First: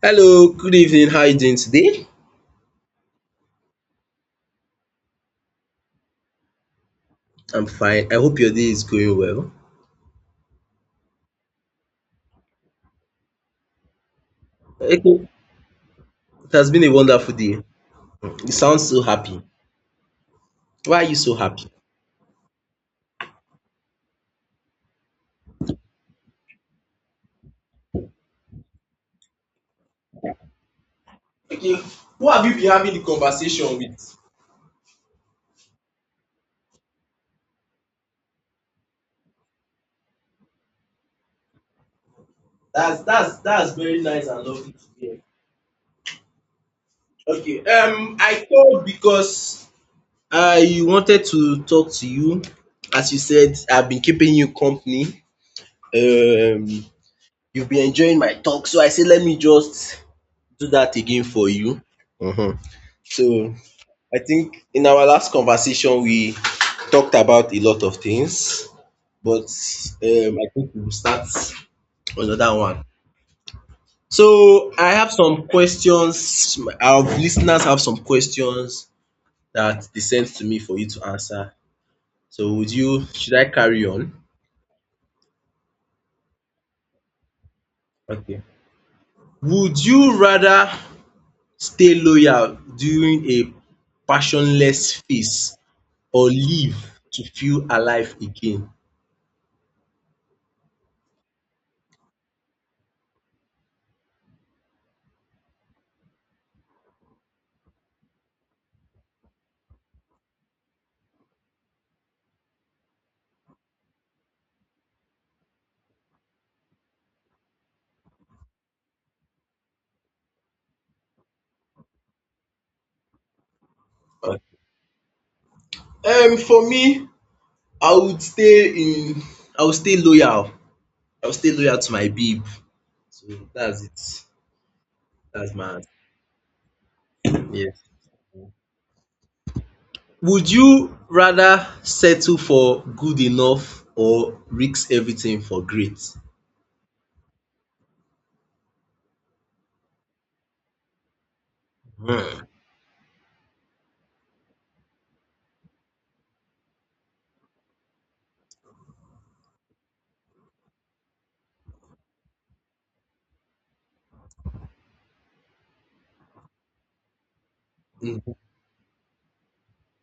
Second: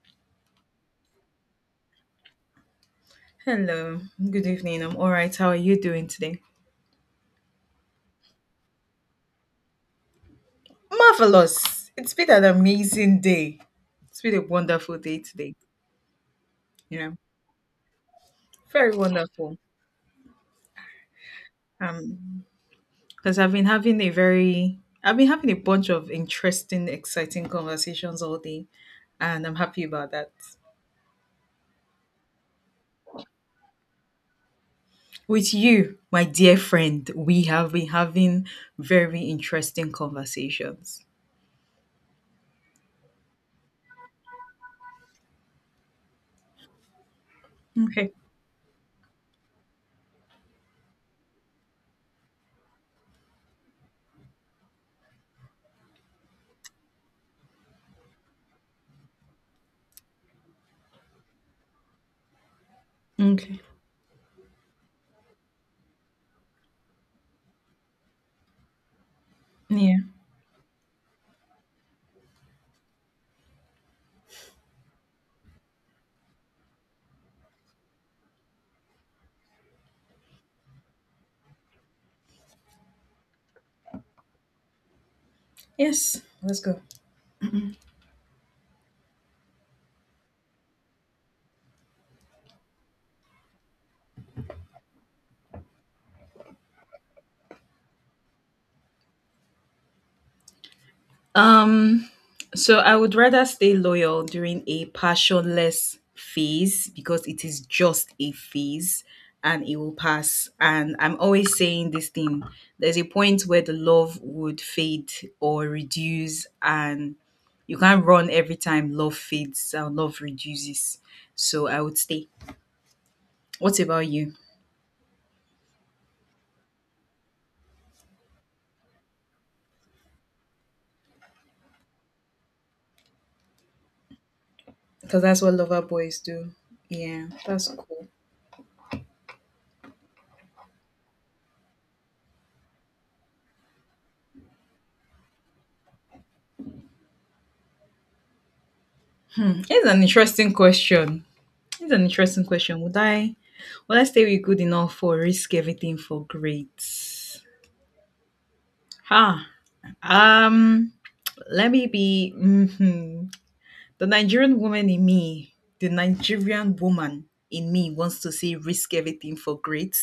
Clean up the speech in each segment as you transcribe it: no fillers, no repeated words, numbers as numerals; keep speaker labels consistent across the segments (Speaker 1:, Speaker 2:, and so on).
Speaker 1: Hello, good evening. How are you doing today?
Speaker 2: Hello, good evening. I'm all right. How are you doing today?
Speaker 1: I'm fine. I hope your day is going well.
Speaker 2: Marvelous. It's been an amazing day. It's been a wonderful day
Speaker 1: Okay.
Speaker 2: today.
Speaker 1: It has been a
Speaker 2: You know,
Speaker 1: wonderful day. You sound
Speaker 2: very
Speaker 1: so happy.
Speaker 2: wonderful.
Speaker 1: Why are you so happy?
Speaker 2: Um, because I've been having I've been having a bunch of interesting, exciting conversations all day, and I'm happy about that.
Speaker 1: Okay. Who have you been having the conversation with?
Speaker 2: With you, my dear friend, we have been having very interesting conversations.
Speaker 1: That's very nice and lovely to hear. Okay.
Speaker 2: Okay.
Speaker 1: I called because I wanted to talk to you. As you said, I've been keeping you company. Um, you've been enjoying my talk, so I said let me just do that again for you. Mhm. So
Speaker 2: Okay.
Speaker 1: I think in our last conversation, we talked about a lot of things, but
Speaker 2: Yeah.
Speaker 1: I think we'll start another one. So I have some questions. Our listeners have some questions that they sent to me for you to answer. So would you? Should I carry on?
Speaker 2: Yes. Let's go.
Speaker 1: Okay. Would you rather stay loyal during a passionless phase or live to feel alive again?
Speaker 2: Um, so I would rather stay loyal during a passionless phase because it is just a phase and it will pass. And I'm always saying this thing, there's a point where the love would fade or reduce, and you can't run every time love fades and love reduces. So I would stay. What about you?
Speaker 1: For me, I would stay in I would stay loyal. I would stay loyal to my babe. So that's it.
Speaker 2: Because that's
Speaker 1: That's
Speaker 2: what
Speaker 1: my
Speaker 2: lover
Speaker 1: answer.
Speaker 2: boys do. Yeah, that's
Speaker 1: Yes.
Speaker 2: cool.
Speaker 1: Would you rather settle for good enough or risk everything for great?
Speaker 2: It's an interesting question. It's an interesting
Speaker 1: Hmm.
Speaker 2: question. Would I stay with good enough or risk everything for great? Ah, um, Let me be the Nigerian woman in me. The Nigerian woman in me wants to
Speaker 1: Mm.
Speaker 2: say risk everything for great,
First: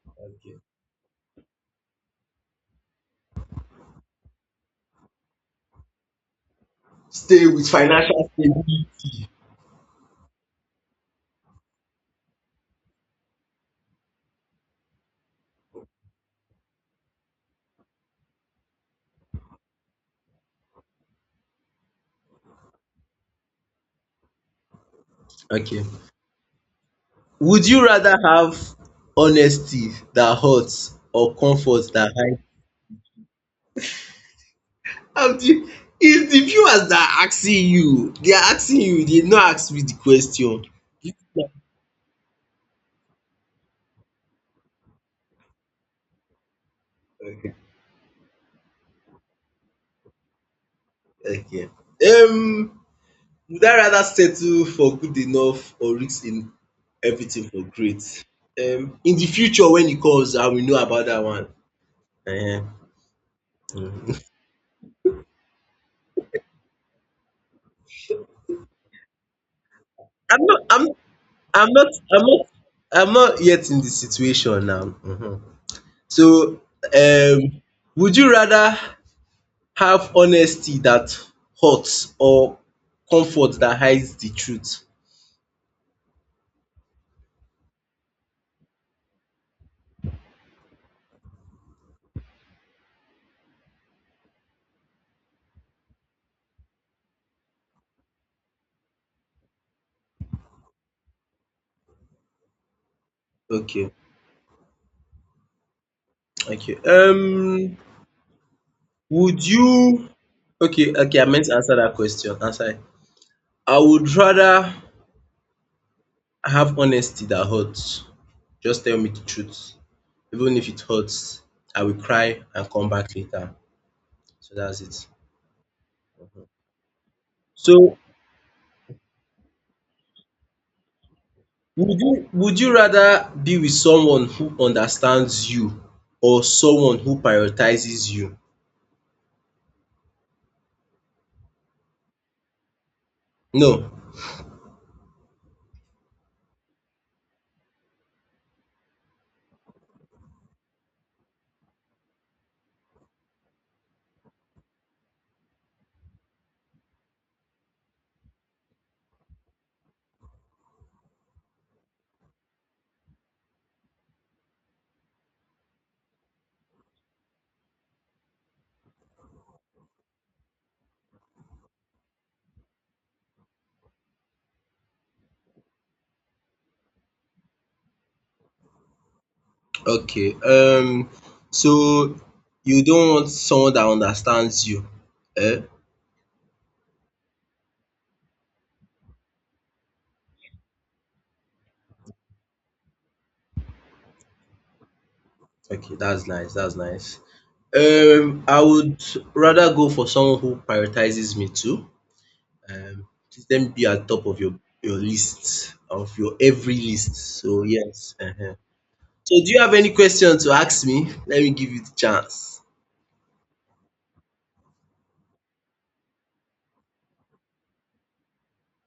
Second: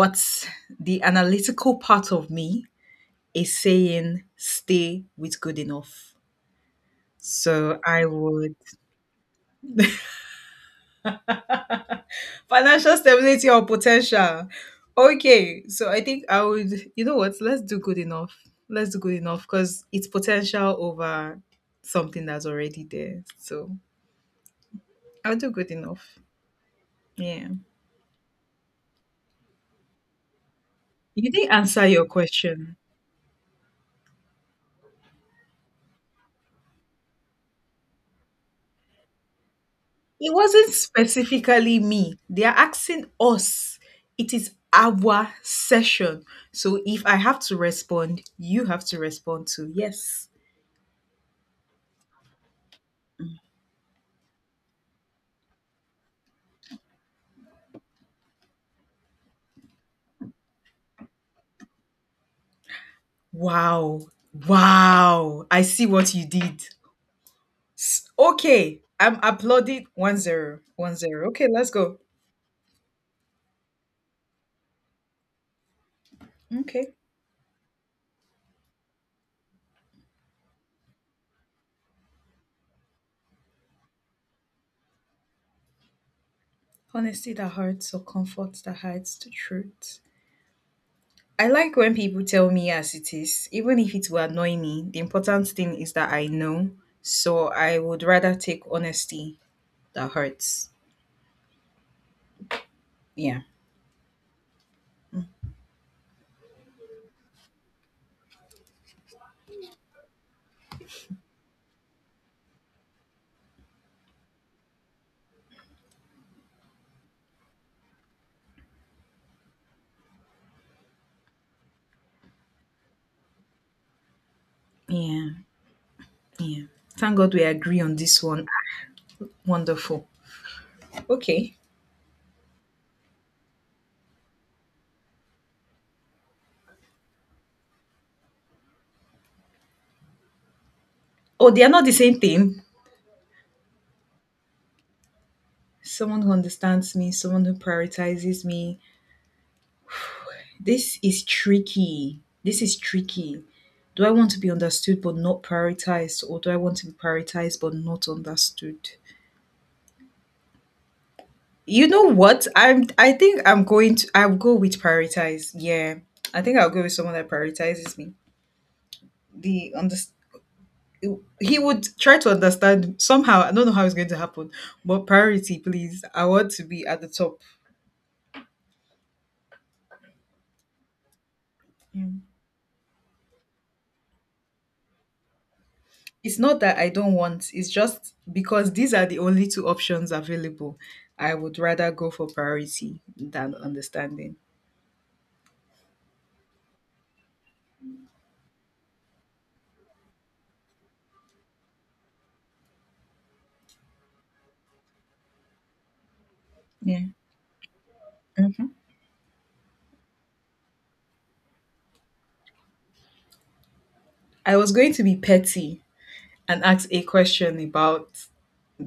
Speaker 2: but
Speaker 1: Okay.
Speaker 2: the analytical part of me is saying stay with good enough.
Speaker 1: Stay with
Speaker 2: So I
Speaker 1: financial
Speaker 2: would
Speaker 1: stability.
Speaker 2: Financial stability or potential. Okay, so I think I would, you know what, let's do good enough. Let's do good enough because it's potential over something that's already there. So I'll do good
Speaker 1: Okay.
Speaker 2: enough. Yeah.
Speaker 1: Would you rather have honesty that hurts
Speaker 2: You
Speaker 1: or
Speaker 2: didn't answer
Speaker 1: comfort
Speaker 2: your
Speaker 1: that hides?
Speaker 2: question.
Speaker 1: Um, the, it's the viewers that are asking you. They are asking you. They no ask me the
Speaker 2: It
Speaker 1: question.
Speaker 2: wasn't specifically me. They are asking us. It is our session. So if I have
Speaker 1: Okay.
Speaker 2: to respond, you have to respond to yes.
Speaker 1: Okay. Um, would I rather settle for good enough or risk in everything for great? In the future when it comes, I will know about that one. Ehen.
Speaker 2: Wow.
Speaker 1: Mm.
Speaker 2: Wow. I see what you did. Okay, I'm applauding one
Speaker 1: I'm
Speaker 2: zero
Speaker 1: not. I'm.
Speaker 2: one zero. Okay,
Speaker 1: I'm
Speaker 2: let's
Speaker 1: not.
Speaker 2: go.
Speaker 1: I'm not. I'm not yet in the situation now. Mhm. So,
Speaker 2: Okay.
Speaker 1: um, would you rather have honesty that hurts or comfort that hides the truth?
Speaker 2: Honesty that hurts or comfort that hides the truth. I like when people tell me as it is, even if it will annoy me. The important thing is that I know. So I would rather take honesty that hurts. Yeah.
Speaker 1: Okay. Okay. Would you Okay, okay, I meant to answer that question. Answer it. I would rather have honesty that hurts. Just tell me the truth. Even if it hurts, I will cry and come back later. So that's it.
Speaker 2: Yeah. Yeah. Thank God we agree
Speaker 1: So
Speaker 2: on this one. Wonderful. Okay.
Speaker 1: would you rather be with someone who understands you or someone who prioritizes you?
Speaker 2: Oh, they are not the same thing.
Speaker 1: No.
Speaker 2: Someone who understands me, someone who prioritizes me, this is tricky. This is tricky. Do I want to be understood but not prioritized, or do I want to be prioritized but not understood? You know what? I think I'm going to. I'll go with prioritize. Yeah, I think I'll go with someone that prioritizes me. The under. He would try to understand somehow. I don't know how it's going to happen, but priority, please. I want to be at the top.
Speaker 1: Okay. So you don't want someone that understands you. Eh?
Speaker 2: It's not that I don't want, it's just because these are the only two options available. I would rather go for priority than understanding.
Speaker 1: Okay, that's nice, that's nice. I would rather go for someone who prioritizes me too. Um, Let them be at top of your list of your every
Speaker 2: Yeah.
Speaker 1: list. So yes.
Speaker 2: hmm
Speaker 1: So do you have any question to ask me? Let me give you the chance.
Speaker 2: I was going to be petty and ask a question about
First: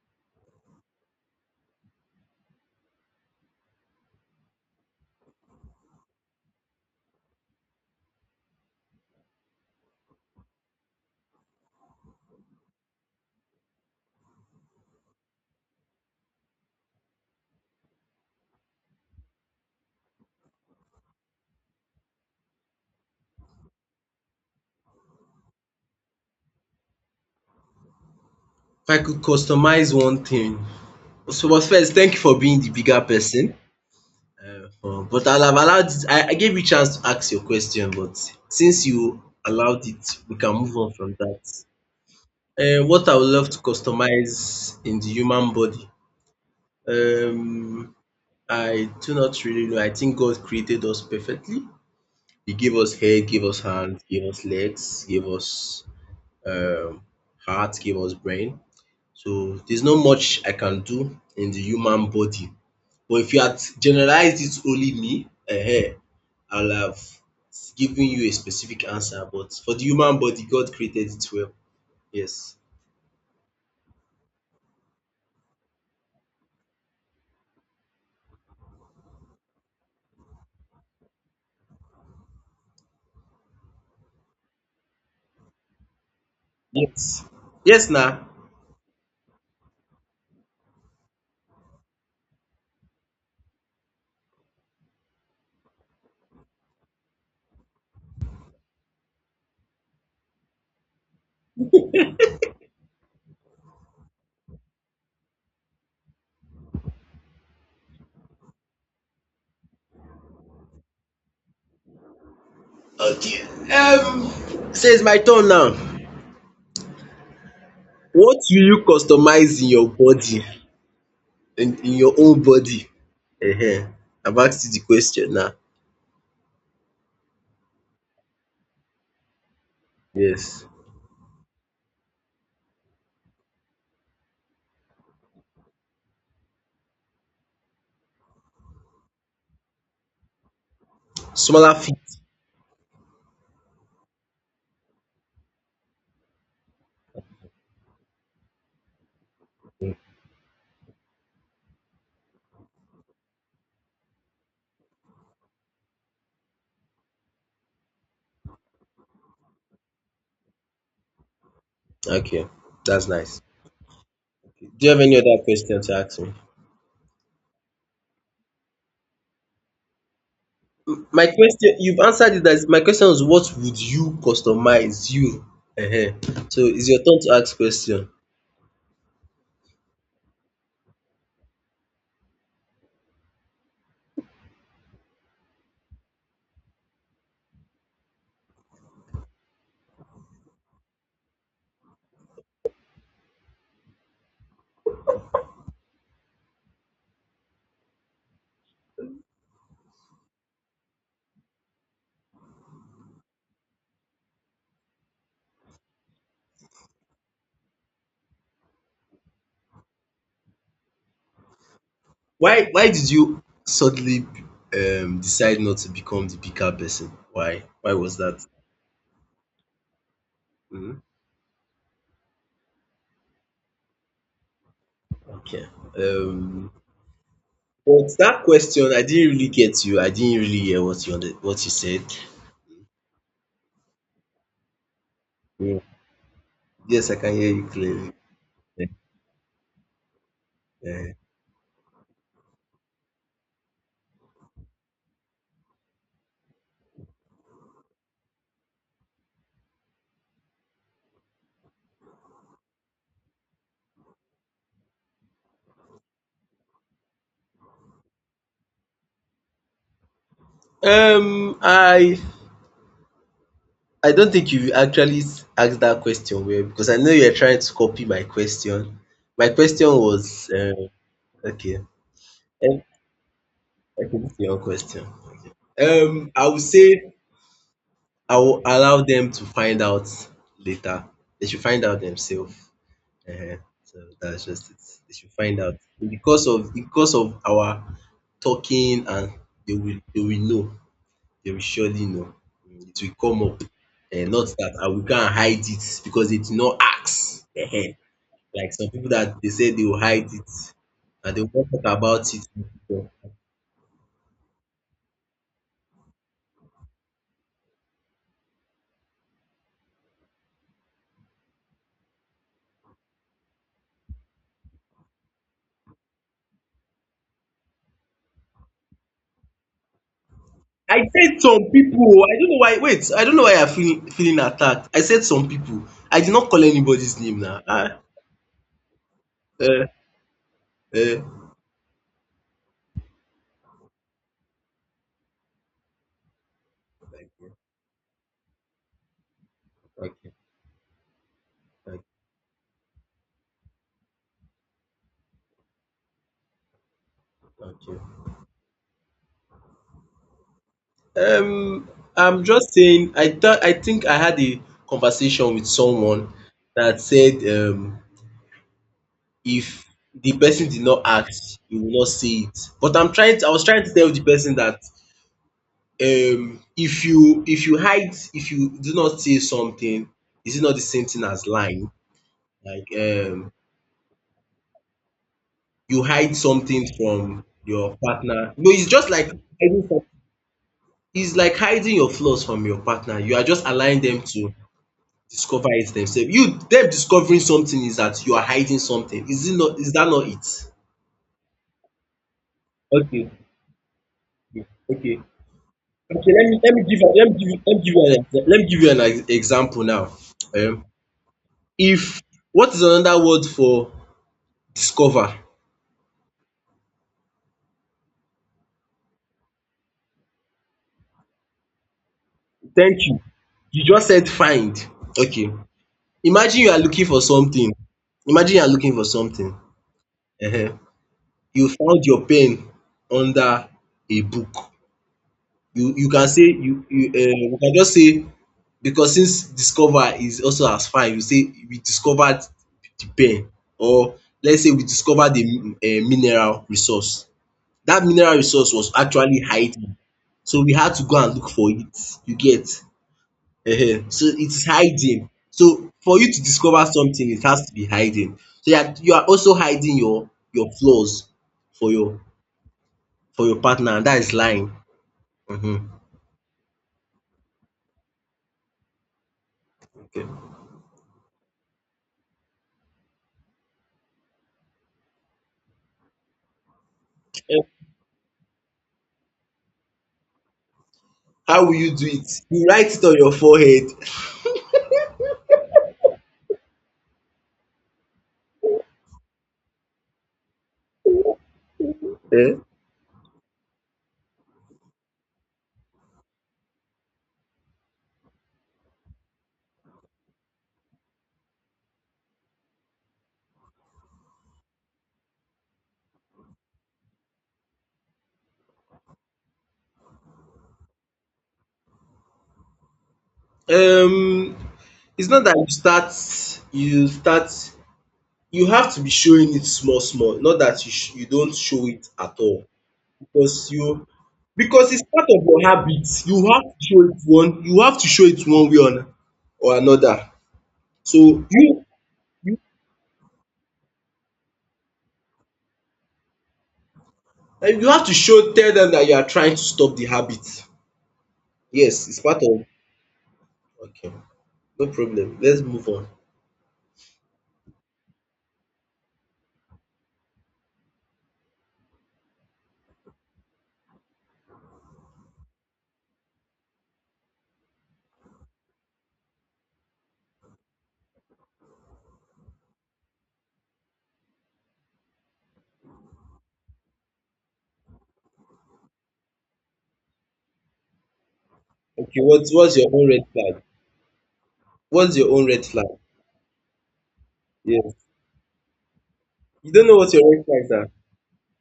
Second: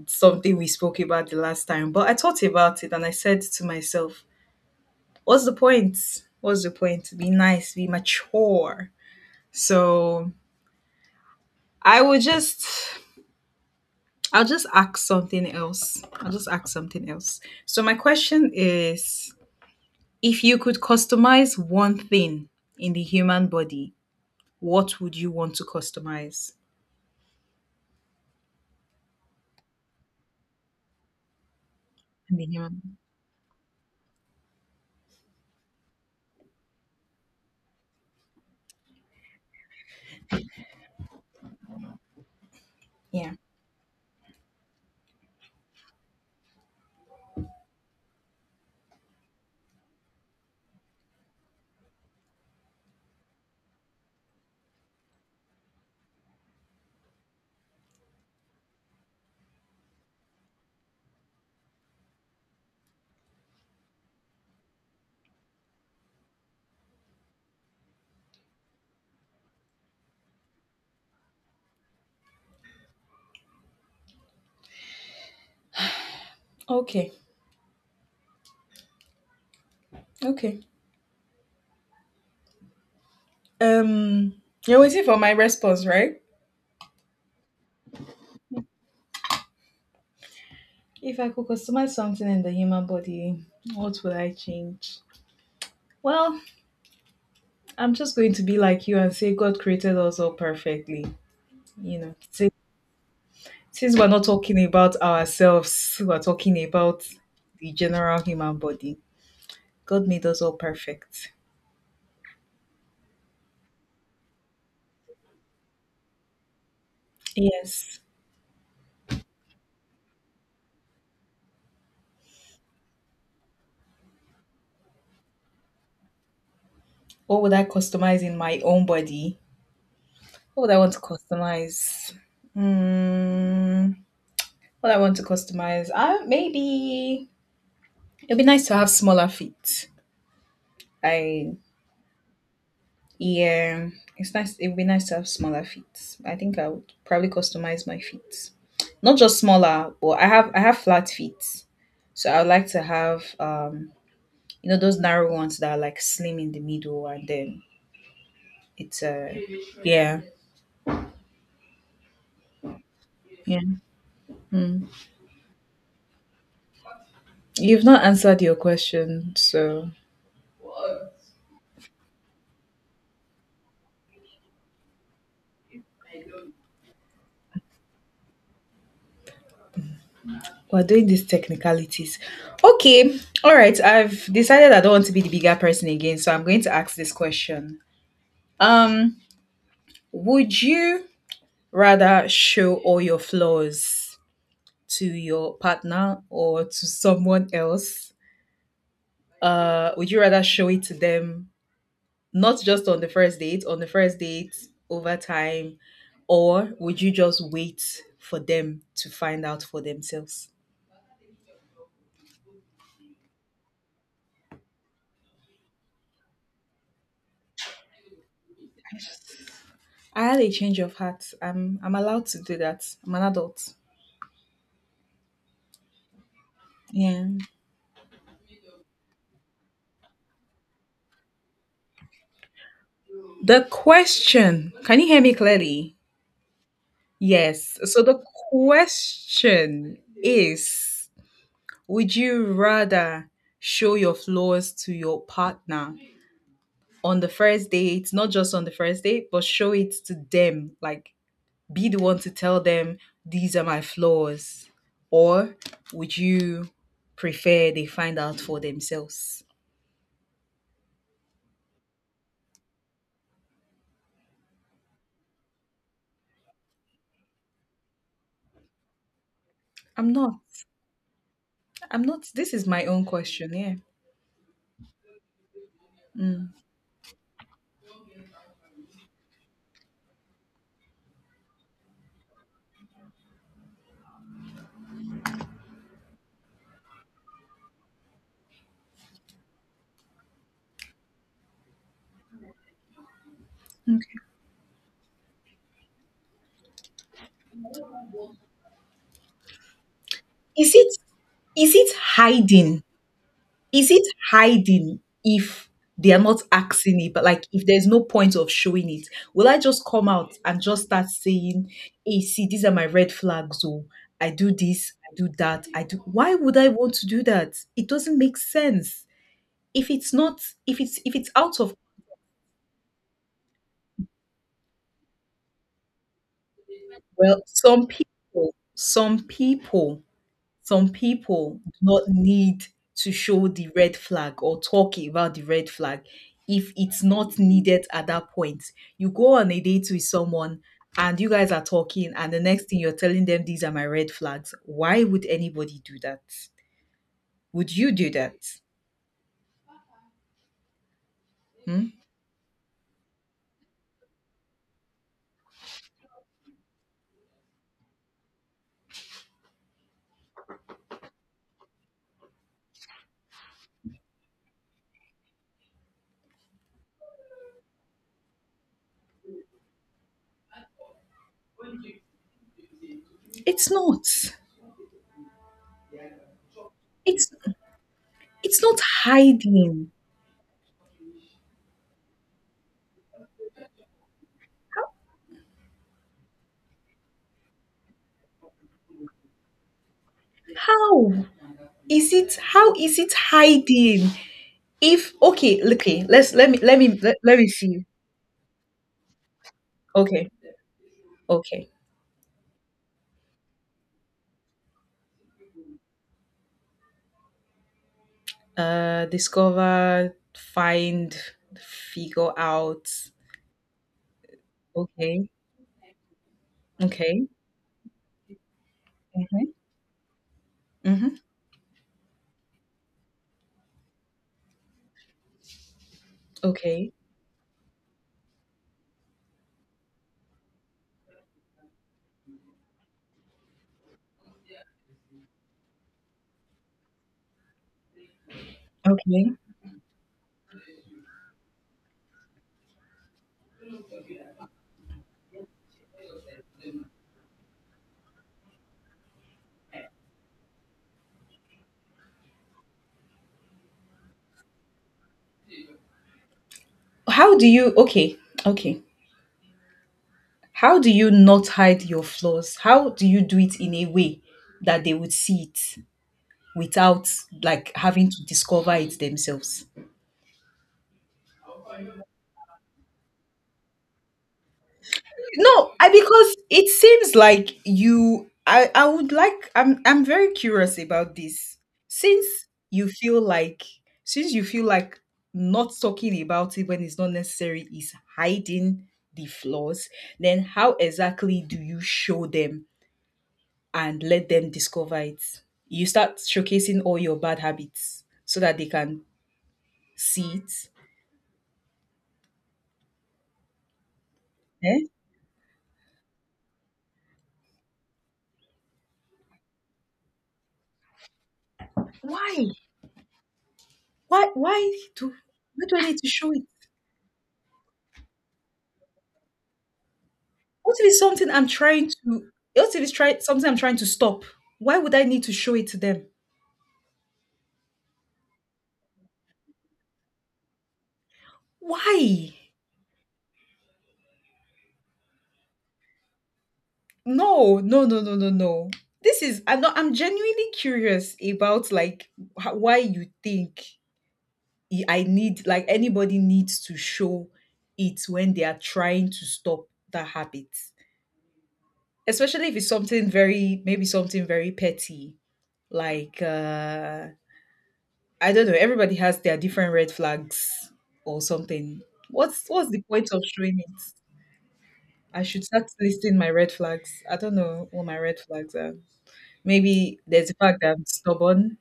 Speaker 2: something we spoke about the last time, but I thought about it and I said to myself, what's the point? What's the point? Be nice, be mature. So I will just, I'll just ask something else. I'll just ask something else. So my question is: if you could customize one thing in the human body, what would you want to customize
Speaker 1: If I could customize one thing. So, but first, thank you
Speaker 2: in
Speaker 1: for
Speaker 2: the
Speaker 1: being the
Speaker 2: human?
Speaker 1: bigger person. But I'll have allowed. I gave you chance to ask your question, but since you allowed it, we can move on from that. What I would
Speaker 2: Yeah.
Speaker 1: love to customize in the human body. Um, I do not really know. I think God created us perfectly. He gave us hair, gave us hands, gave us legs, gave us um, heart, gave us brain. So there's not much I can do in the human body. But if you had generalized it only me, I'll have given you a specific answer. But for the human body, God created it well. Yes.
Speaker 2: Okay. Okay. Um, you're waiting for my response, right?
Speaker 1: Yes. Yes, now.
Speaker 2: If I could customize something in the human body, what would I change? Well, I'm just going to be like you and say God created us all perfectly. You know, since we're not talking about ourselves, we're talking about the general human body. God made us all perfect.
Speaker 1: Okay, um, so it's my turn now.
Speaker 2: Yes.
Speaker 1: What will you customize in your body, in your own body? Uh huh. I've asked you the question now.
Speaker 2: What would I customize in my own body? What
Speaker 1: Yes.
Speaker 2: would I want to customize? Hmm. What I want to customize? Maybe it'd be nice to have smaller feet. I
Speaker 1: Smaller feet.
Speaker 2: yeah, it's nice. It'd be nice to have smaller feet. I think I would probably customize my feet, not just smaller, but I have flat feet, so I would like to have you know those narrow ones that are like slim in the middle and then it's yeah.
Speaker 1: Okay, that's nice.
Speaker 2: Yeah.
Speaker 1: Do
Speaker 2: Mm.
Speaker 1: you have any other question to ask me?
Speaker 2: You've not answered your question, so
Speaker 1: My question, you've answered it. That my question is, what would you customize you? Uh huh. So it's your turn to ask question.
Speaker 2: we're doing these technicalities. Okay, all right. I've decided I don't want to be the bigger person again, so I'm going to ask this question. Um, would you rather show all your flaws to your partner or to someone else? Would you rather show it to them not just on the first date, on the first date over time, or would you just wait for them to find out for themselves?
Speaker 1: Why did you suddenly decide not to become the bigger person? Why? Why was that?
Speaker 2: I had a change of
Speaker 1: Mhm.
Speaker 2: heart. I'm allowed to do that. I'm an adult.
Speaker 1: Okay. Um,
Speaker 2: Yeah.
Speaker 1: but that question, I didn't really get you. I didn't really hear what you said.
Speaker 2: The question, can you hear me
Speaker 1: Yeah.
Speaker 2: clearly?
Speaker 1: Yes, I can hear you
Speaker 2: Yes. So
Speaker 1: clearly.
Speaker 2: the question is,
Speaker 1: Eh.
Speaker 2: would you rather show your flaws to your partner on the first date, not just on the first date, but show it to them, like be the one to tell them these are my flaws, or would you prefer they find out for themselves?
Speaker 1: Um, I I don't think you actually asked that question well because I know you're trying to copy my question. My question
Speaker 2: I'm not.
Speaker 1: was okay.
Speaker 2: I'm not. This is
Speaker 1: Um,
Speaker 2: my own question. Yeah.
Speaker 1: Okay, this is your question. I would say I will allow them to find out later. They should find out themselves. Ehen, so that's just it. They should find out. Because of our talking and they will know. They will surely know. It will come up. And not that I will go and hide it because they did not ask. Ehen. Like some people that they say they will hide it
Speaker 2: Is it
Speaker 1: and they won't
Speaker 2: is
Speaker 1: talk
Speaker 2: it
Speaker 1: about it with
Speaker 2: hiding?
Speaker 1: people.
Speaker 2: Is it hiding if they are not asking it, but like if there's no point of showing it, will I just come out and just start saying, hey, see, these are my red flags, oh, I do this, I do that, I do why would I want to do that? It doesn't make sense. If it's not if it's
Speaker 1: I
Speaker 2: if it's
Speaker 1: said
Speaker 2: out
Speaker 1: some
Speaker 2: of
Speaker 1: people. I don't know why. Wait, I don't know why I'm feeling attacked. I said some people. I did not call anybody's name
Speaker 2: Well,
Speaker 1: now. Ah,
Speaker 2: some
Speaker 1: eh,
Speaker 2: people, some
Speaker 1: eh.
Speaker 2: people do not need to show the red flag or talk about the red flag if it's
Speaker 1: Thank
Speaker 2: not
Speaker 1: you.
Speaker 2: needed at that point. You go on a date with
Speaker 1: Thank you.
Speaker 2: someone and you guys are
Speaker 1: Thank you.
Speaker 2: talking, and the next thing you're telling them, these are my red flags. Why would anybody do that? Would
Speaker 1: Thank
Speaker 2: you do
Speaker 1: you.
Speaker 2: that?
Speaker 1: Um,
Speaker 2: Hmm?
Speaker 1: I'm just saying, I think I had a conversation with someone that said if the person did not act, you will not see it. But I was trying to tell the person that if you hide, if you do not say something, is it not the same thing as lying? Like
Speaker 2: It's not.
Speaker 1: you hide something
Speaker 2: It's
Speaker 1: from your partner.
Speaker 2: it's
Speaker 1: No,
Speaker 2: not
Speaker 1: it's just hiding
Speaker 2: hiding.
Speaker 1: some- like hiding your flaws from your partner. You are just allowing them to discover it themselves. You Them discovering something is that you are hiding something. Is that not it?
Speaker 2: How is it? How is it
Speaker 1: Okay,
Speaker 2: hiding?
Speaker 1: okay,
Speaker 2: If
Speaker 1: okay,
Speaker 2: okay, okay,
Speaker 1: okay,
Speaker 2: Let's
Speaker 1: let me
Speaker 2: let me
Speaker 1: give you let me
Speaker 2: see.
Speaker 1: give you an exa let me give you an ex example now.
Speaker 2: Okay,
Speaker 1: um
Speaker 2: okay.
Speaker 1: If what is another word for discover?
Speaker 2: Discover, find, figure out.
Speaker 1: Thank you. You just said find.
Speaker 2: Okay.
Speaker 1: Okay, imagine you are looking for
Speaker 2: Okay.
Speaker 1: something imagine you are looking for something.
Speaker 2: Mm-hmm.
Speaker 1: Uh huh.
Speaker 2: Mm-hmm.
Speaker 1: You found your pen under a book. You
Speaker 2: Okay.
Speaker 1: you um you can just say because since discover is also as fine, you say we discovered the pen, or let's say we discovered the mineral resource. That mineral resource was
Speaker 2: Okay.
Speaker 1: actually hiding, so we had to go and look for it, you get? So it's hiding. So for you to discover something, it has to be hiding. So you are also hiding your flaws for your for your partner and dat lying. um
Speaker 2: Okay. Okay.
Speaker 1: Okay.
Speaker 2: How do you not hide your flaws? How do you do it in a way that they would see it without like having to discover it themselves?
Speaker 1: How will you do it? You write it on your forehead.
Speaker 2: No, I because it seems like you I would like I'm very curious about this. Since
Speaker 1: Eh?
Speaker 2: you feel like since you feel like not talking about it when it's not necessary is hiding the flaws, then how exactly do you show them and let them discover it? You start showcasing all your bad habits so that they can see it.
Speaker 1: Um,
Speaker 2: Eh?
Speaker 1: it's not that you start, you have to be showing it small, small. Not that you don't show it at
Speaker 2: Why?
Speaker 1: all because you
Speaker 2: Why why
Speaker 1: because it's
Speaker 2: do
Speaker 1: part of
Speaker 2: why
Speaker 1: your
Speaker 2: do I need
Speaker 1: habit.
Speaker 2: to show it?
Speaker 1: You have to show it one way or another.
Speaker 2: What if it's
Speaker 1: So
Speaker 2: something I'm
Speaker 1: you
Speaker 2: trying to what if it's try something I'm trying to stop? Why would I need to show it to them?
Speaker 1: and you have to show tell them that you are trying to stop the habit. Yes, it's
Speaker 2: Why?
Speaker 1: part of. Okay, no problem. Let's move on.
Speaker 2: No, no, no, no, no, no. This is I'm not. I'm genuinely curious about like why you think I need, like, anybody needs to show it when they are trying to stop that habit. Especially if it's something very, maybe something very petty, like I don't know. Everybody has their different red flags or something.
Speaker 1: Okay, what's
Speaker 2: What's
Speaker 1: what's
Speaker 2: the
Speaker 1: your own
Speaker 2: point
Speaker 1: red
Speaker 2: of showing
Speaker 1: flag?
Speaker 2: it?
Speaker 1: What's
Speaker 2: I
Speaker 1: your
Speaker 2: should
Speaker 1: own red
Speaker 2: start
Speaker 1: flag?
Speaker 2: listing my red flags. I don't know what my
Speaker 1: Yes.
Speaker 2: red flags are.
Speaker 1: You don't know
Speaker 2: Maybe
Speaker 1: what your
Speaker 2: there's the
Speaker 1: red
Speaker 2: fact
Speaker 1: flags
Speaker 2: that I'm
Speaker 1: are.
Speaker 2: stubborn.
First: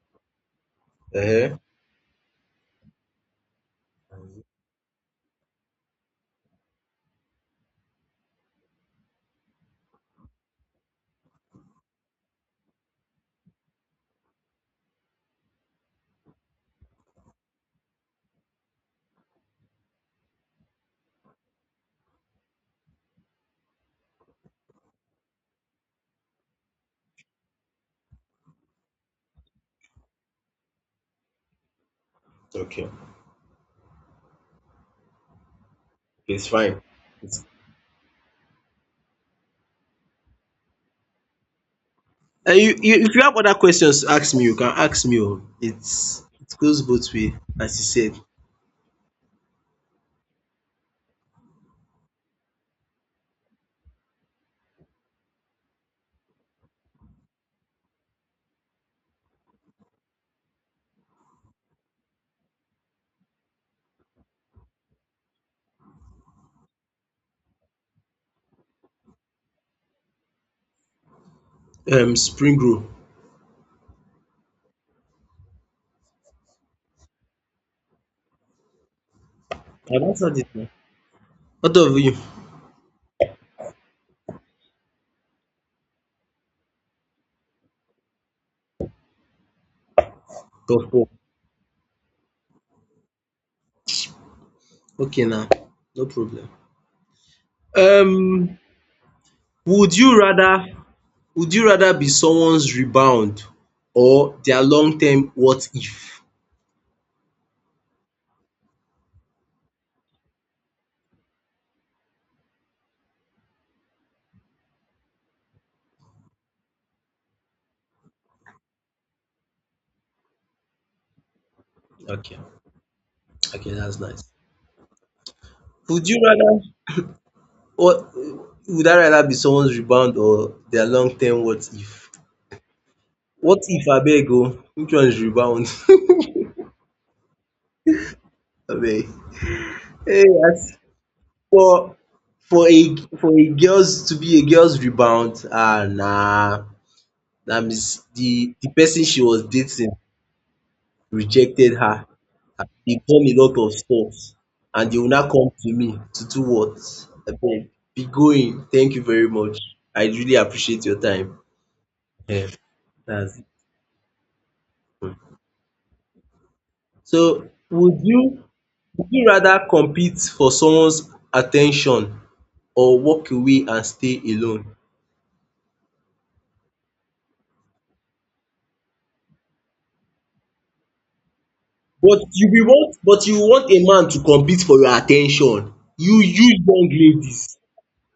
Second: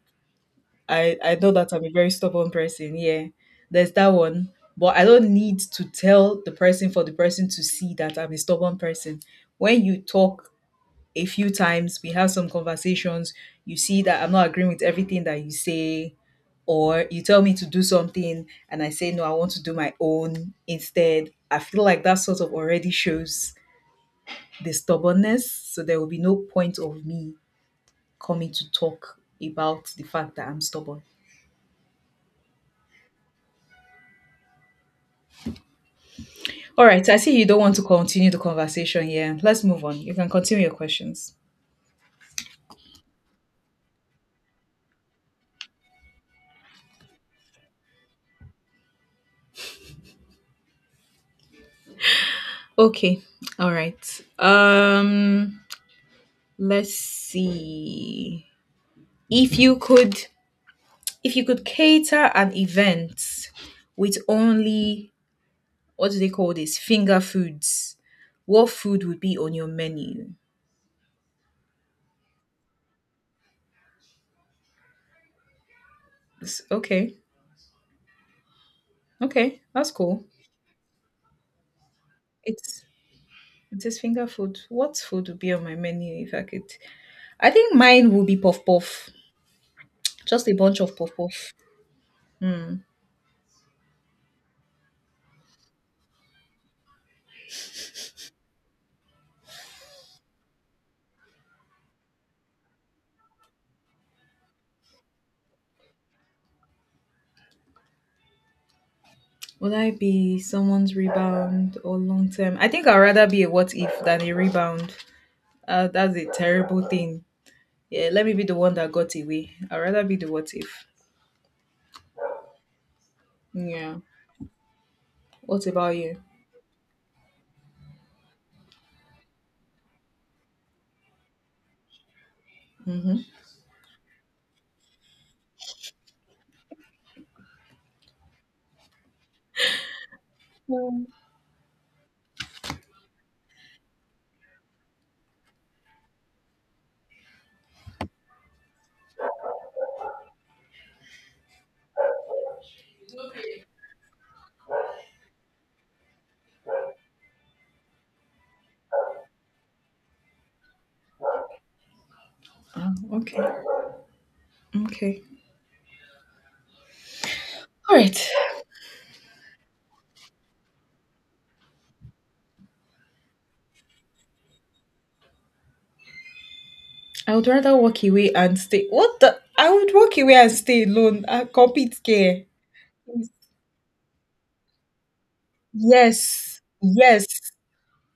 Speaker 2: I know
Speaker 1: Uh-huh.
Speaker 2: that I'm a very stubborn person. Yeah, there's that one. But I don't need to tell the person for the person to see that I'm a stubborn person. When you talk a few times, we have some conversations. You see that I'm not agreeing with everything that you say, or you tell me to do something and I say, no, I want to do my own instead. I feel like that sort of already shows the stubbornness. So there will be no point of me coming to talk about the fact that I'm stubborn.
Speaker 1: Okay. It's fine.
Speaker 2: All right. I see
Speaker 1: It's,
Speaker 2: you don't want to continue the conversation here. Let's move on. You can continue your questions.
Speaker 1: if you have other questions to ask me, you can ask me. Oh. It goes both way, as you said.
Speaker 2: Okay. All right. Let's see. If you could if you could cater an event with only, what do they call this? Finger foods. What food would be on your menu?
Speaker 1: Spring roll.
Speaker 2: Okay, okay, that's
Speaker 1: I've
Speaker 2: cool.
Speaker 1: answered it now. What of you?
Speaker 2: It's it is finger food. What food would be on my menu if I could? I think mine would be puff puff. Just a bunch
Speaker 1: Top
Speaker 2: of
Speaker 1: four.
Speaker 2: puff puff.
Speaker 1: Okay now. No problem. Um, would you rather would you rather be someone's rebound or their long term what if?
Speaker 2: Would I be someone's rebound or long term? I think I'd rather be a what if than a rebound. That's a terrible thing. Yeah, let me be the one that got away. I'd rather be the what if.
Speaker 1: Okay. Okay,
Speaker 2: Yeah.
Speaker 1: that's nice.
Speaker 2: What about
Speaker 1: Would you
Speaker 2: you?
Speaker 1: rather What would I rather be someone's rebound or their long term what if?
Speaker 2: Mm-hmm.
Speaker 1: What if abeg o, which one is rebound abeg? As for for a girl's to be a girl's rebound. Ah, nah. That means the person she was dating rejected her. He e done a lot of stuff and they will now come to me to do what? Abeg be going, thank you very much, I really appreciate your time. um Dats
Speaker 2: Okay.
Speaker 1: it.
Speaker 2: Okay.
Speaker 1: So
Speaker 2: All right.
Speaker 1: would you rather compete for someone's attention or walk away and stay alone?
Speaker 2: I would rather walk away and stay. What the? I would walk away and stay alone. I compete care.
Speaker 1: But you want a man to compete for your attention. You
Speaker 2: Yes.
Speaker 1: young
Speaker 2: Yes.
Speaker 1: ladies.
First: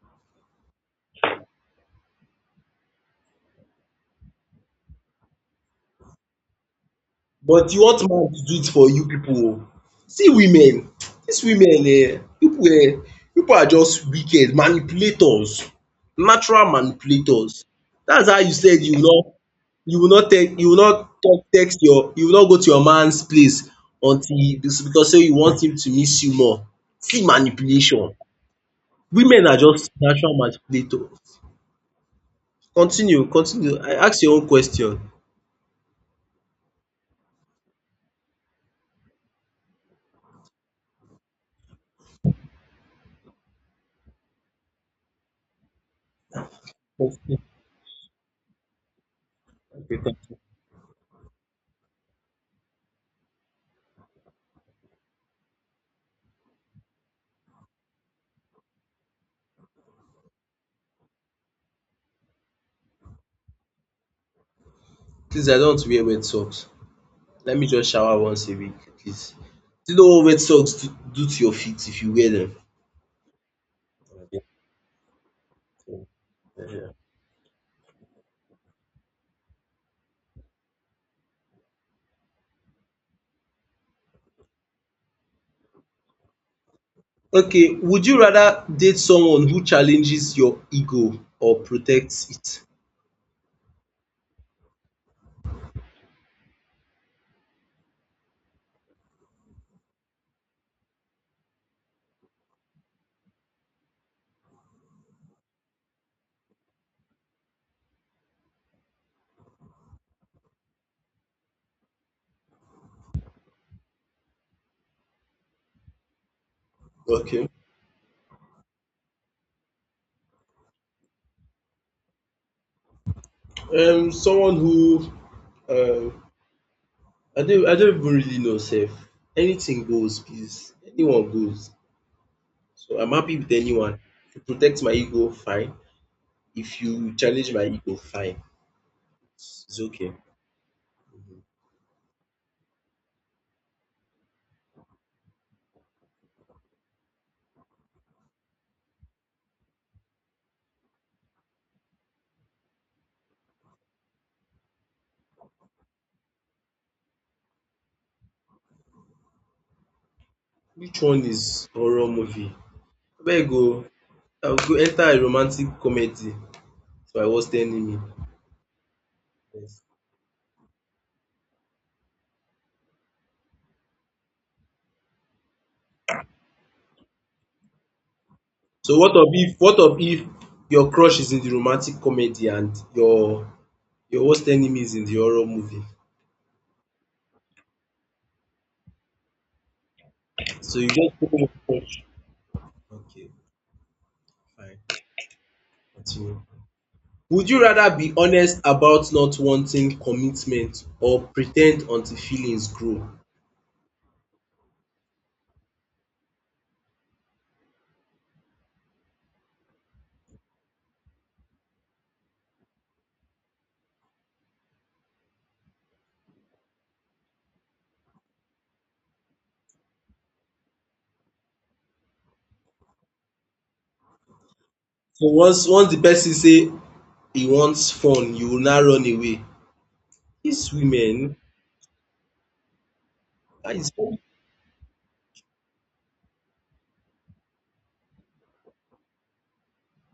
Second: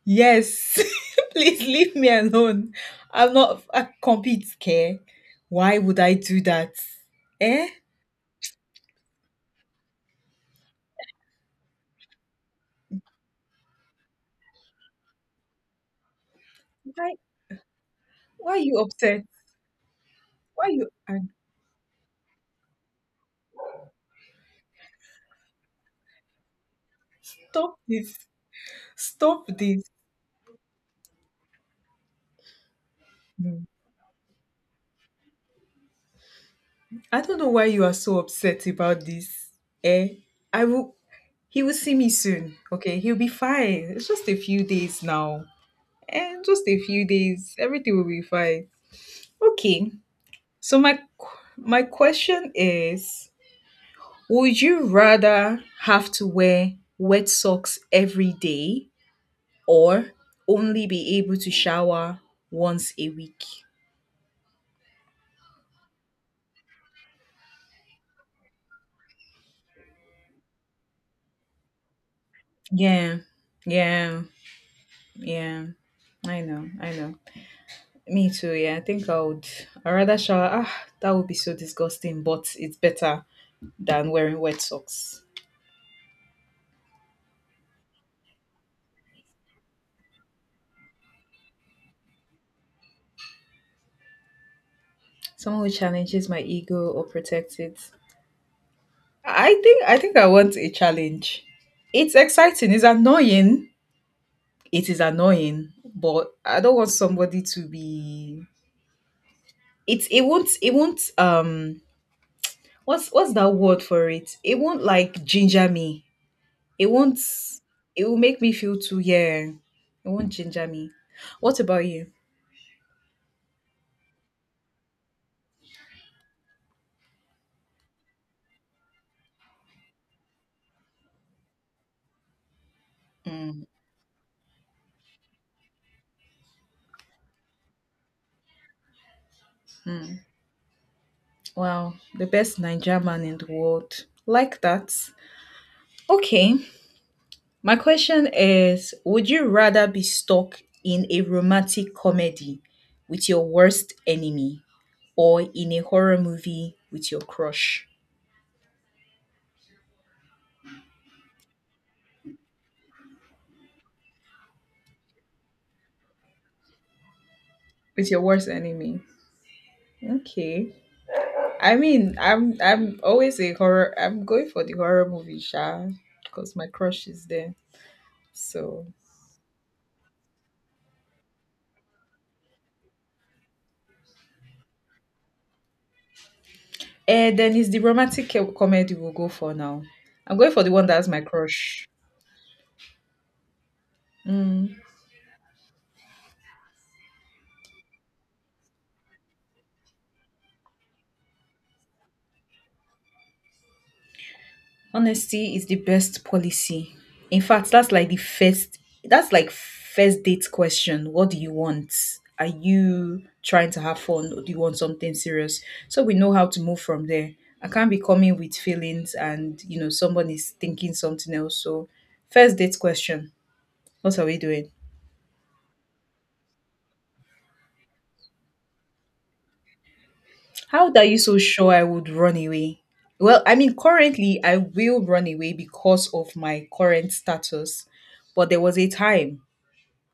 Speaker 2: Yes. Please leave me alone. I'm not a compete care. Why would I do that? Eh?
Speaker 1: But you want man to do it for you people. Oo. See women, dis women people pipu are just wicked manipulators, natural
Speaker 2: Why?
Speaker 1: manipulators. That's how
Speaker 2: Why
Speaker 1: you
Speaker 2: are
Speaker 1: said,
Speaker 2: you
Speaker 1: you no,
Speaker 2: upset?
Speaker 1: you will not tell, you
Speaker 2: Why
Speaker 1: will
Speaker 2: you?
Speaker 1: not
Speaker 2: ang-
Speaker 1: talk, text your, you will not go to your man's place until because sey you want him to miss you more. See
Speaker 2: Stop
Speaker 1: manipulation.
Speaker 2: this.
Speaker 1: Women
Speaker 2: Stop
Speaker 1: are
Speaker 2: this.
Speaker 1: just natural manipulators. Continue,
Speaker 2: No.
Speaker 1: continue. I ask your own question.
Speaker 2: I don't know why you are so upset about this. Eh? I will. He will see me soon. Okay, he'll be fine. It's just a few days now. And just a few days, everything will be fine. Okay.
Speaker 1: Okay, thank you.
Speaker 2: So my question is, would you rather have to wear wet socks every day or only be able to shower once a week?
Speaker 1: Please I don't want to wear wet socks. Let me just shower once a week at least. Do you know what wet socks do to your feet if you wear
Speaker 2: Yeah. Yeah. Yeah. I know. I
Speaker 1: them?
Speaker 2: know. Me too. Yeah, I think I would. I rather shower. Ah, that would be so disgusting, but it's better than wearing wet socks.
Speaker 1: Okay, would you rather date someone who challenges your ego or protects it?
Speaker 2: Someone who challenges my ego or protects it. I think I want a challenge. It's exciting. It's annoying. It is annoying, but I don't want somebody to be. It won't what's that word for it? It won't like ginger me. It won't.
Speaker 1: Okay.
Speaker 2: It will make me feel too, yeah. It won't ginger me. What about you?
Speaker 1: Someone who uh, I don't even really know self. Anything goes, please. Anyone goes. So I'm happy with
Speaker 2: Mm,
Speaker 1: anyone. If you protect my ego, fine. If you challenge my ego, fine. It's okay.
Speaker 2: mm. Wow, the best Nigerian man in the world. Like that. Okay, my question is, would you rather be stuck in a romantic comedy with your worst enemy or in a horror movie with your crush?
Speaker 1: Which one is horror movie? Abeg oh, I go enter a romantic comedy by worst enemy.
Speaker 2: With your worst enemy.
Speaker 1: Yes.
Speaker 2: Okay. I mean, I'm going for the horror movie, Sha, because my crush is there. So
Speaker 1: So what of if your crush is in the romantic comedy and your worst enemy is in the horror movie?
Speaker 2: and then it's the comedy we'll go for now. I'm going for the
Speaker 1: So
Speaker 2: one
Speaker 1: you
Speaker 2: that's
Speaker 1: just
Speaker 2: my
Speaker 1: follow your
Speaker 2: crush.
Speaker 1: crush. Okay, fine, continue. Would you rather be honest about not wanting commitment or pretend until feelings grow?
Speaker 2: Honesty is the best policy. In fact, that's like first date question. What do you want? Are you trying to have fun or do you want something serious? So we know how to move from there. I can't be coming with feelings and you know someone is thinking something else. So first date question. What are we doing?
Speaker 1: So once the person say he wants fun, you will now run away. These
Speaker 2: How are you
Speaker 1: women,
Speaker 2: so sure I would run away? Well, I
Speaker 1: how
Speaker 2: mean,
Speaker 1: is very.
Speaker 2: currently I will run away because of my current status, but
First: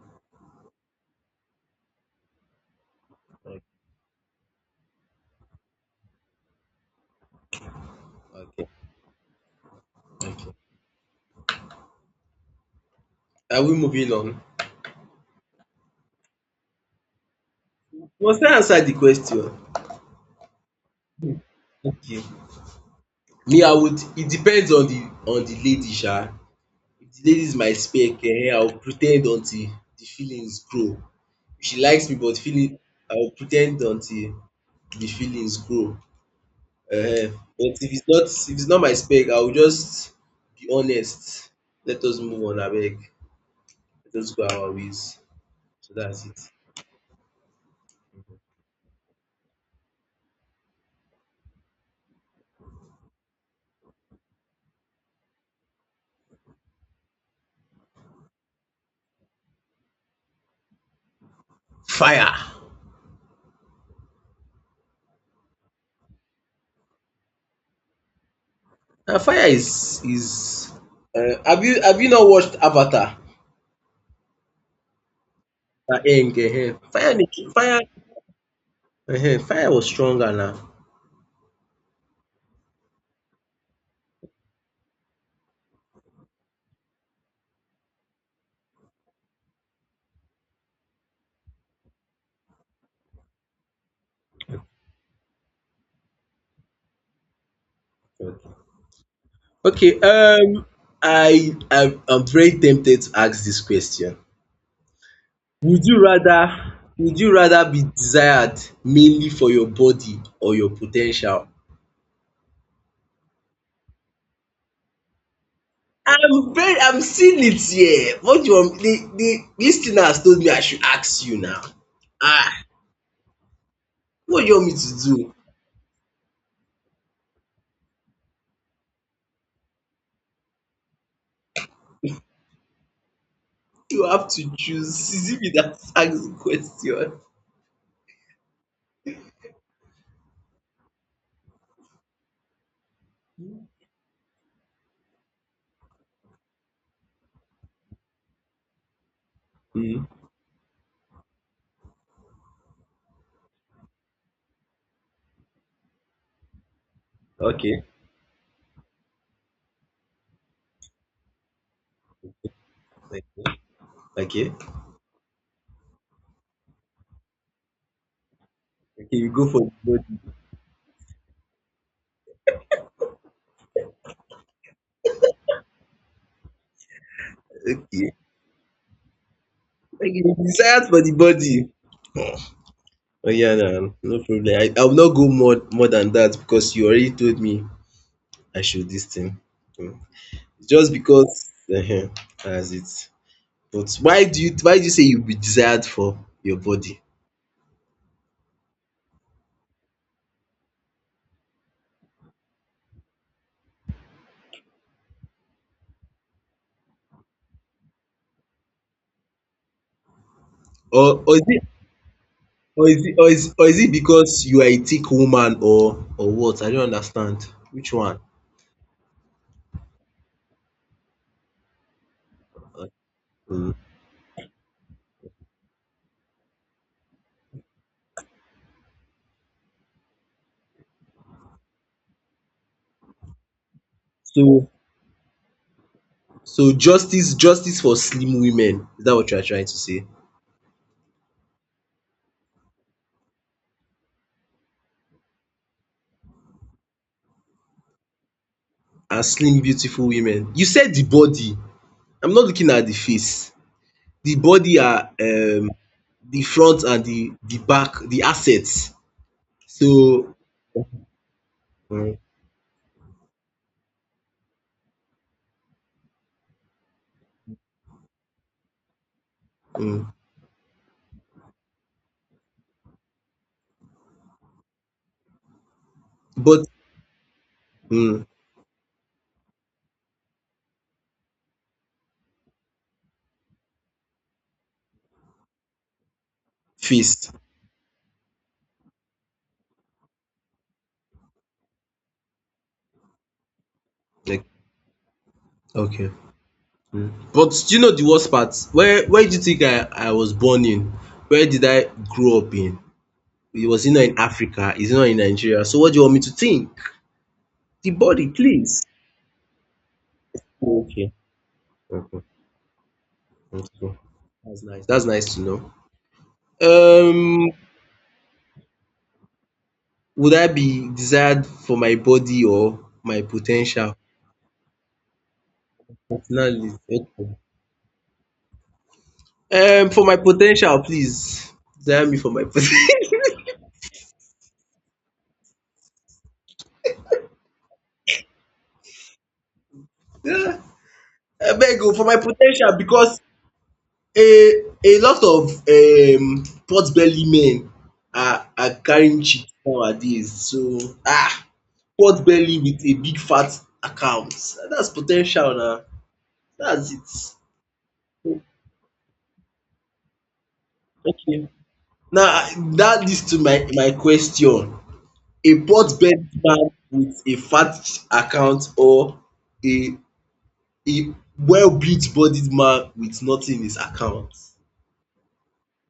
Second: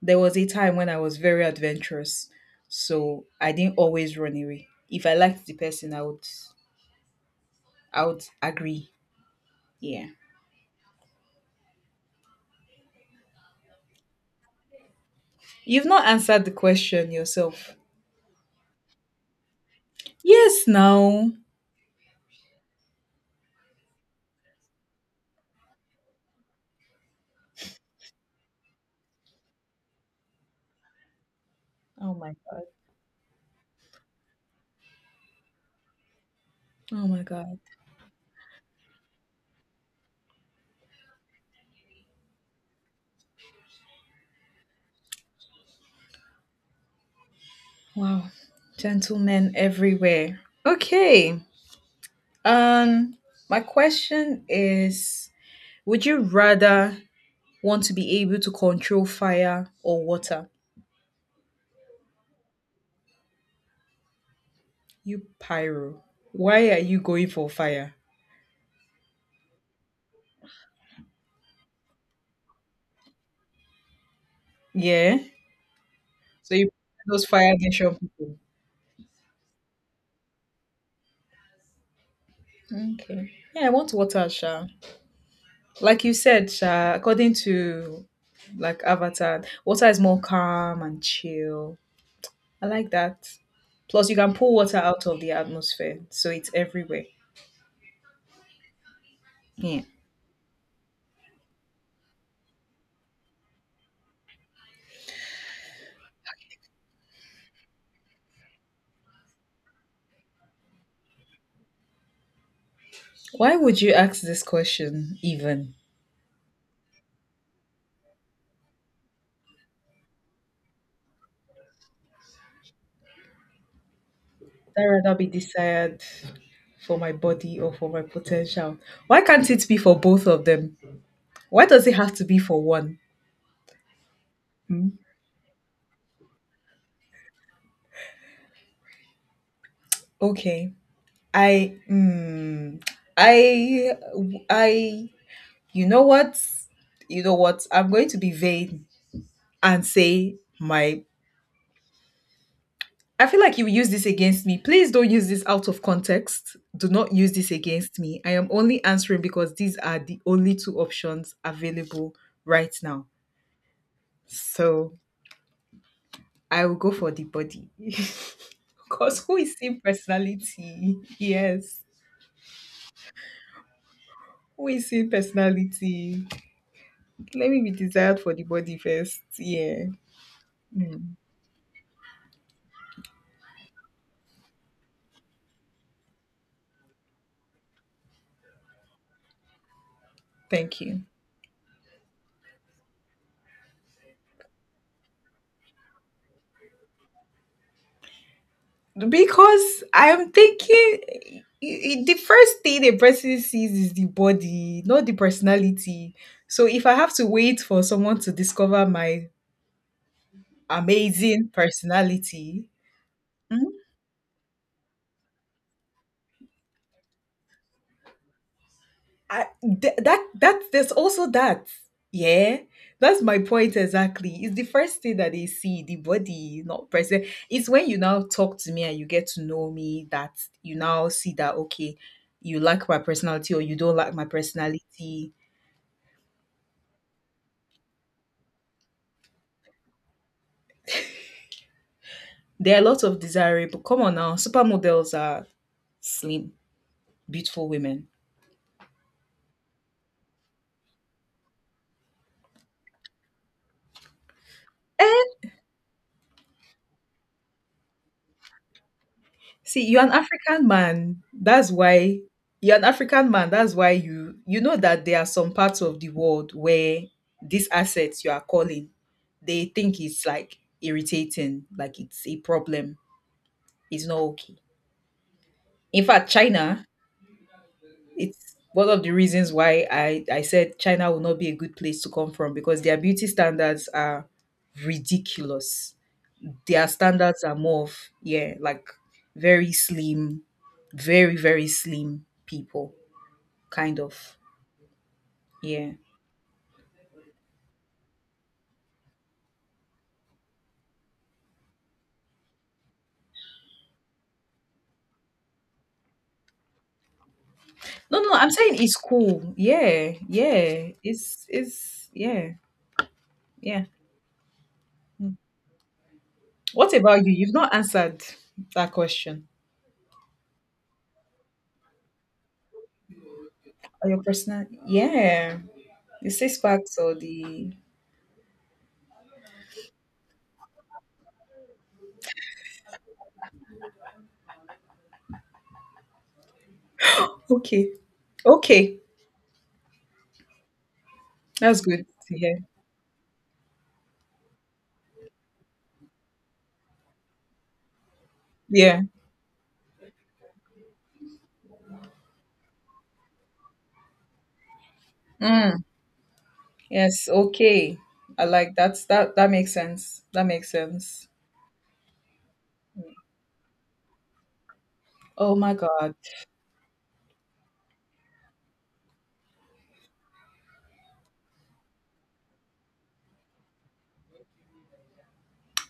Speaker 2: there was a time when I was very adventurous, so I didn't always run away. If I liked the person, I would
Speaker 1: Okay,
Speaker 2: agree. Yeah.
Speaker 1: okay. Are we moving on?
Speaker 2: You've not answered the question yourself.
Speaker 1: Must I answer the question?
Speaker 2: Yes, now.
Speaker 1: Okay. Me I would it depends on the lady sha. If the lady is my spec, I will pre ten d until the feelings grow. If she likes
Speaker 2: Oh
Speaker 1: me
Speaker 2: my
Speaker 1: but
Speaker 2: god.
Speaker 1: feeling, I will pre ten d until the feelings grow,
Speaker 2: Oh my
Speaker 1: um
Speaker 2: god.
Speaker 1: but if it's not, if it's not my spec, I will just be honest. Let us move on abeg. Let us go our ways. So that's it.
Speaker 2: Wow. Gentlemen everywhere. Okay. Um my question is, would you rather want to be able to control fire or water?
Speaker 1: Fire!
Speaker 2: You pyro. Why are you going for fire?
Speaker 1: Fire is, have you, have you not watched Avatar?
Speaker 2: Yeah.
Speaker 1: Enge,
Speaker 2: So you
Speaker 1: ehen. Fire
Speaker 2: put those
Speaker 1: dey kill
Speaker 2: fire
Speaker 1: fire.
Speaker 2: nation people.
Speaker 1: Ehen, fire was stronger now.
Speaker 2: Okay. Yeah, I want water, Sha. Like you said, Sha, according to like Avatar, water is more calm and chill. I like that. Plus you can pull water out of the atmosphere, so it's everywhere. Yeah.
Speaker 1: Okay, I am very tempted to ask this question. Would you rather, be desired mainly for your body or your potential?
Speaker 2: Why would you ask this question even?
Speaker 1: I'm seeing it here. What do you want? The lis ten ers told me I should ask you now. Ah, what do you want me
Speaker 2: Would I
Speaker 1: to
Speaker 2: rather be
Speaker 1: do?
Speaker 2: desired for my body or for my potential? Why can't it be for both of them? Why does it have to be for one?
Speaker 1: You have to choose.
Speaker 2: Hmm?
Speaker 1: Is it me that ask the question?
Speaker 2: Okay. I mm, I I you know what? You know what? I'm going to be vain and
Speaker 1: um
Speaker 2: say my. I feel like you use this against me. Please don't use this out of context. Do not use this against me. I am only answering because these are the only two options available right now.
Speaker 1: okay, okay.
Speaker 2: So I will go for the body.
Speaker 1: Okay,
Speaker 2: Because
Speaker 1: you
Speaker 2: who
Speaker 1: go
Speaker 2: is
Speaker 1: for the
Speaker 2: seeing
Speaker 1: body.
Speaker 2: personality? Yes. Who is seeing personality? Let me be
Speaker 1: Okay.
Speaker 2: desired for the body first. Yeah.
Speaker 1: Okay, you desire for the
Speaker 2: Mm,
Speaker 1: body. Oh yeah, nah, no problem. I will not go more than that because you already told me I should this thing. Mm.
Speaker 2: Thank
Speaker 1: Just
Speaker 2: you.
Speaker 1: because uh that's it. But why do you, say you be desired for your body?
Speaker 2: Because I'm thinking, the first thing a person sees is the body, not the personality. So if I have to wait for someone to discover my
Speaker 1: Or or is
Speaker 2: amazing
Speaker 1: it
Speaker 2: personality,
Speaker 1: or is it, or is it because you are a thick woman or what? I don't understand. Which one?
Speaker 2: I, that there's also that, yeah,
Speaker 1: Uh,
Speaker 2: that's my
Speaker 1: Mm.
Speaker 2: point exactly. It's the first thing that they see, the body, not present. It's when you now talk to me and you get to know me that you now see that, okay, you like my personality or you don't like my
Speaker 1: So
Speaker 2: personality.
Speaker 1: justice for slim women. Is that what you are trying to say?
Speaker 2: There are a lot of desirable, come on now, supermodels are slim beautiful women.
Speaker 1: And slim beautiful women. You said the body. I'm not looking at the face. The body are, the front and the back, the assets.
Speaker 2: See, you're an
Speaker 1: So,
Speaker 2: African man. That's
Speaker 1: mm,
Speaker 2: why you're an African man. That's why you you know that there are some parts of the world where these assets you are calling, they
Speaker 1: mm,
Speaker 2: think it's like irritating, like it's a problem. It's not okay. In fact,
Speaker 1: but
Speaker 2: China,
Speaker 1: mm,
Speaker 2: it's one of the reasons why I said China will not be a good place to come from because their beauty standards are ridiculous. Their
Speaker 1: face.
Speaker 2: standards are more of, yeah, like very slim, very slim people kind of,
Speaker 1: Like,
Speaker 2: yeah.
Speaker 1: okay. But do you know the worst part? Where do you think I was born in? Where did I grow up in? It was not in Africa. It's not in Nigeria. So what do you want me to think? The
Speaker 2: no
Speaker 1: body,
Speaker 2: no I'm saying
Speaker 1: please.
Speaker 2: it's cool. Yeah. Yeah,
Speaker 1: Okay.
Speaker 2: it's yeah, yeah.
Speaker 1: That's nice. That's nice
Speaker 2: Mm.
Speaker 1: to know.
Speaker 2: What about you? You've not answered that question.
Speaker 1: Would I be desired for my body or my po ten tial?
Speaker 2: Or your personal, yeah, the six
Speaker 1: Personality,
Speaker 2: packs or
Speaker 1: okay.
Speaker 2: the.
Speaker 1: For my po ten tial please, desire me for my po ten
Speaker 2: Okay. Okay,
Speaker 1: tial. Abeg
Speaker 2: that's
Speaker 1: o, for
Speaker 2: good
Speaker 1: my po
Speaker 2: to
Speaker 1: ten
Speaker 2: hear.
Speaker 1: tial because a lot of pot belly men are
Speaker 2: Yeah.
Speaker 1: carrying chicks nowadays so ah, pot belly with a big fat account. That's po ten tial na,
Speaker 2: Mm.
Speaker 1: dats it.
Speaker 2: Yes, okay. I like that's, that that makes sense. That makes sense.
Speaker 1: Now, that leads to my question.
Speaker 2: Oh
Speaker 1: A
Speaker 2: my God.
Speaker 1: pot-bellied man with a fat account or a a well-built-bodied man with nothing in his account?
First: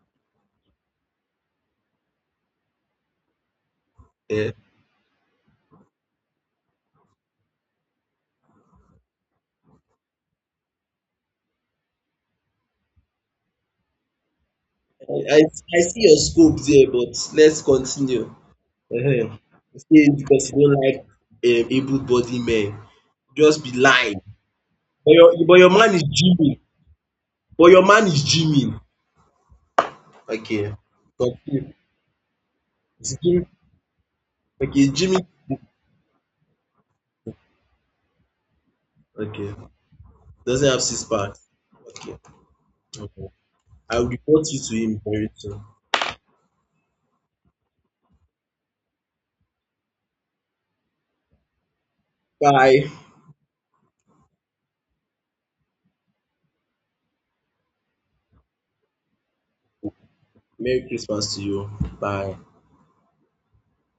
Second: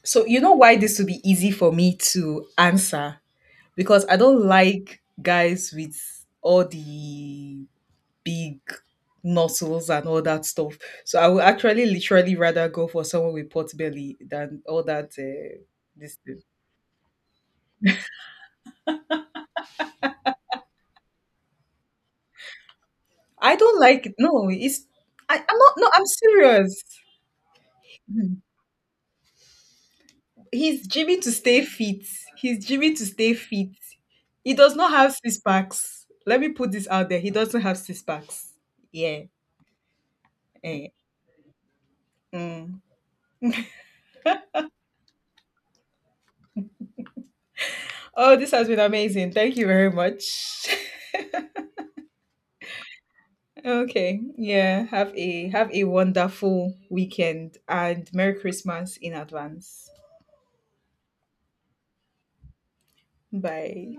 Speaker 2: So, you know why this would be easy for me to answer? Because I don't
Speaker 1: um
Speaker 2: like guys with all the big nozzles and all that stuff. So, I would actually literally rather go for someone with pot belly than all that.
Speaker 1: I I I see
Speaker 2: This
Speaker 1: your
Speaker 2: thing.
Speaker 1: scope there but let's continue. You say because you don't like able-bodied men,
Speaker 2: I
Speaker 1: just be
Speaker 2: don't like it.
Speaker 1: lying,
Speaker 2: No, it's. I,
Speaker 1: but
Speaker 2: I'm
Speaker 1: your
Speaker 2: not.
Speaker 1: man
Speaker 2: No,
Speaker 1: is
Speaker 2: I'm
Speaker 1: gymming,
Speaker 2: serious.
Speaker 1: but your man is gymming. Okay,
Speaker 2: He's Jimmy to stay
Speaker 1: continue.
Speaker 2: fit. He's Jimmy to
Speaker 1: Is
Speaker 2: stay
Speaker 1: gymming,
Speaker 2: fit. He does
Speaker 1: okay,
Speaker 2: not have
Speaker 1: gymming,
Speaker 2: six packs. Let me put this out there. He doesn't have six packs. Yeah.
Speaker 1: okay, doesn't have
Speaker 2: Eh.
Speaker 1: six packs. Okay.
Speaker 2: Mm.
Speaker 1: Okay. I will report you to him very soon.
Speaker 2: Oh, this has been amazing. Thank you very much.
Speaker 1: Bye.
Speaker 2: okay. Yeah. Have a wonderful weekend and Merry Christmas in advance.
Speaker 1: Merry Christmas to you. Bye.
Speaker 2: Bye.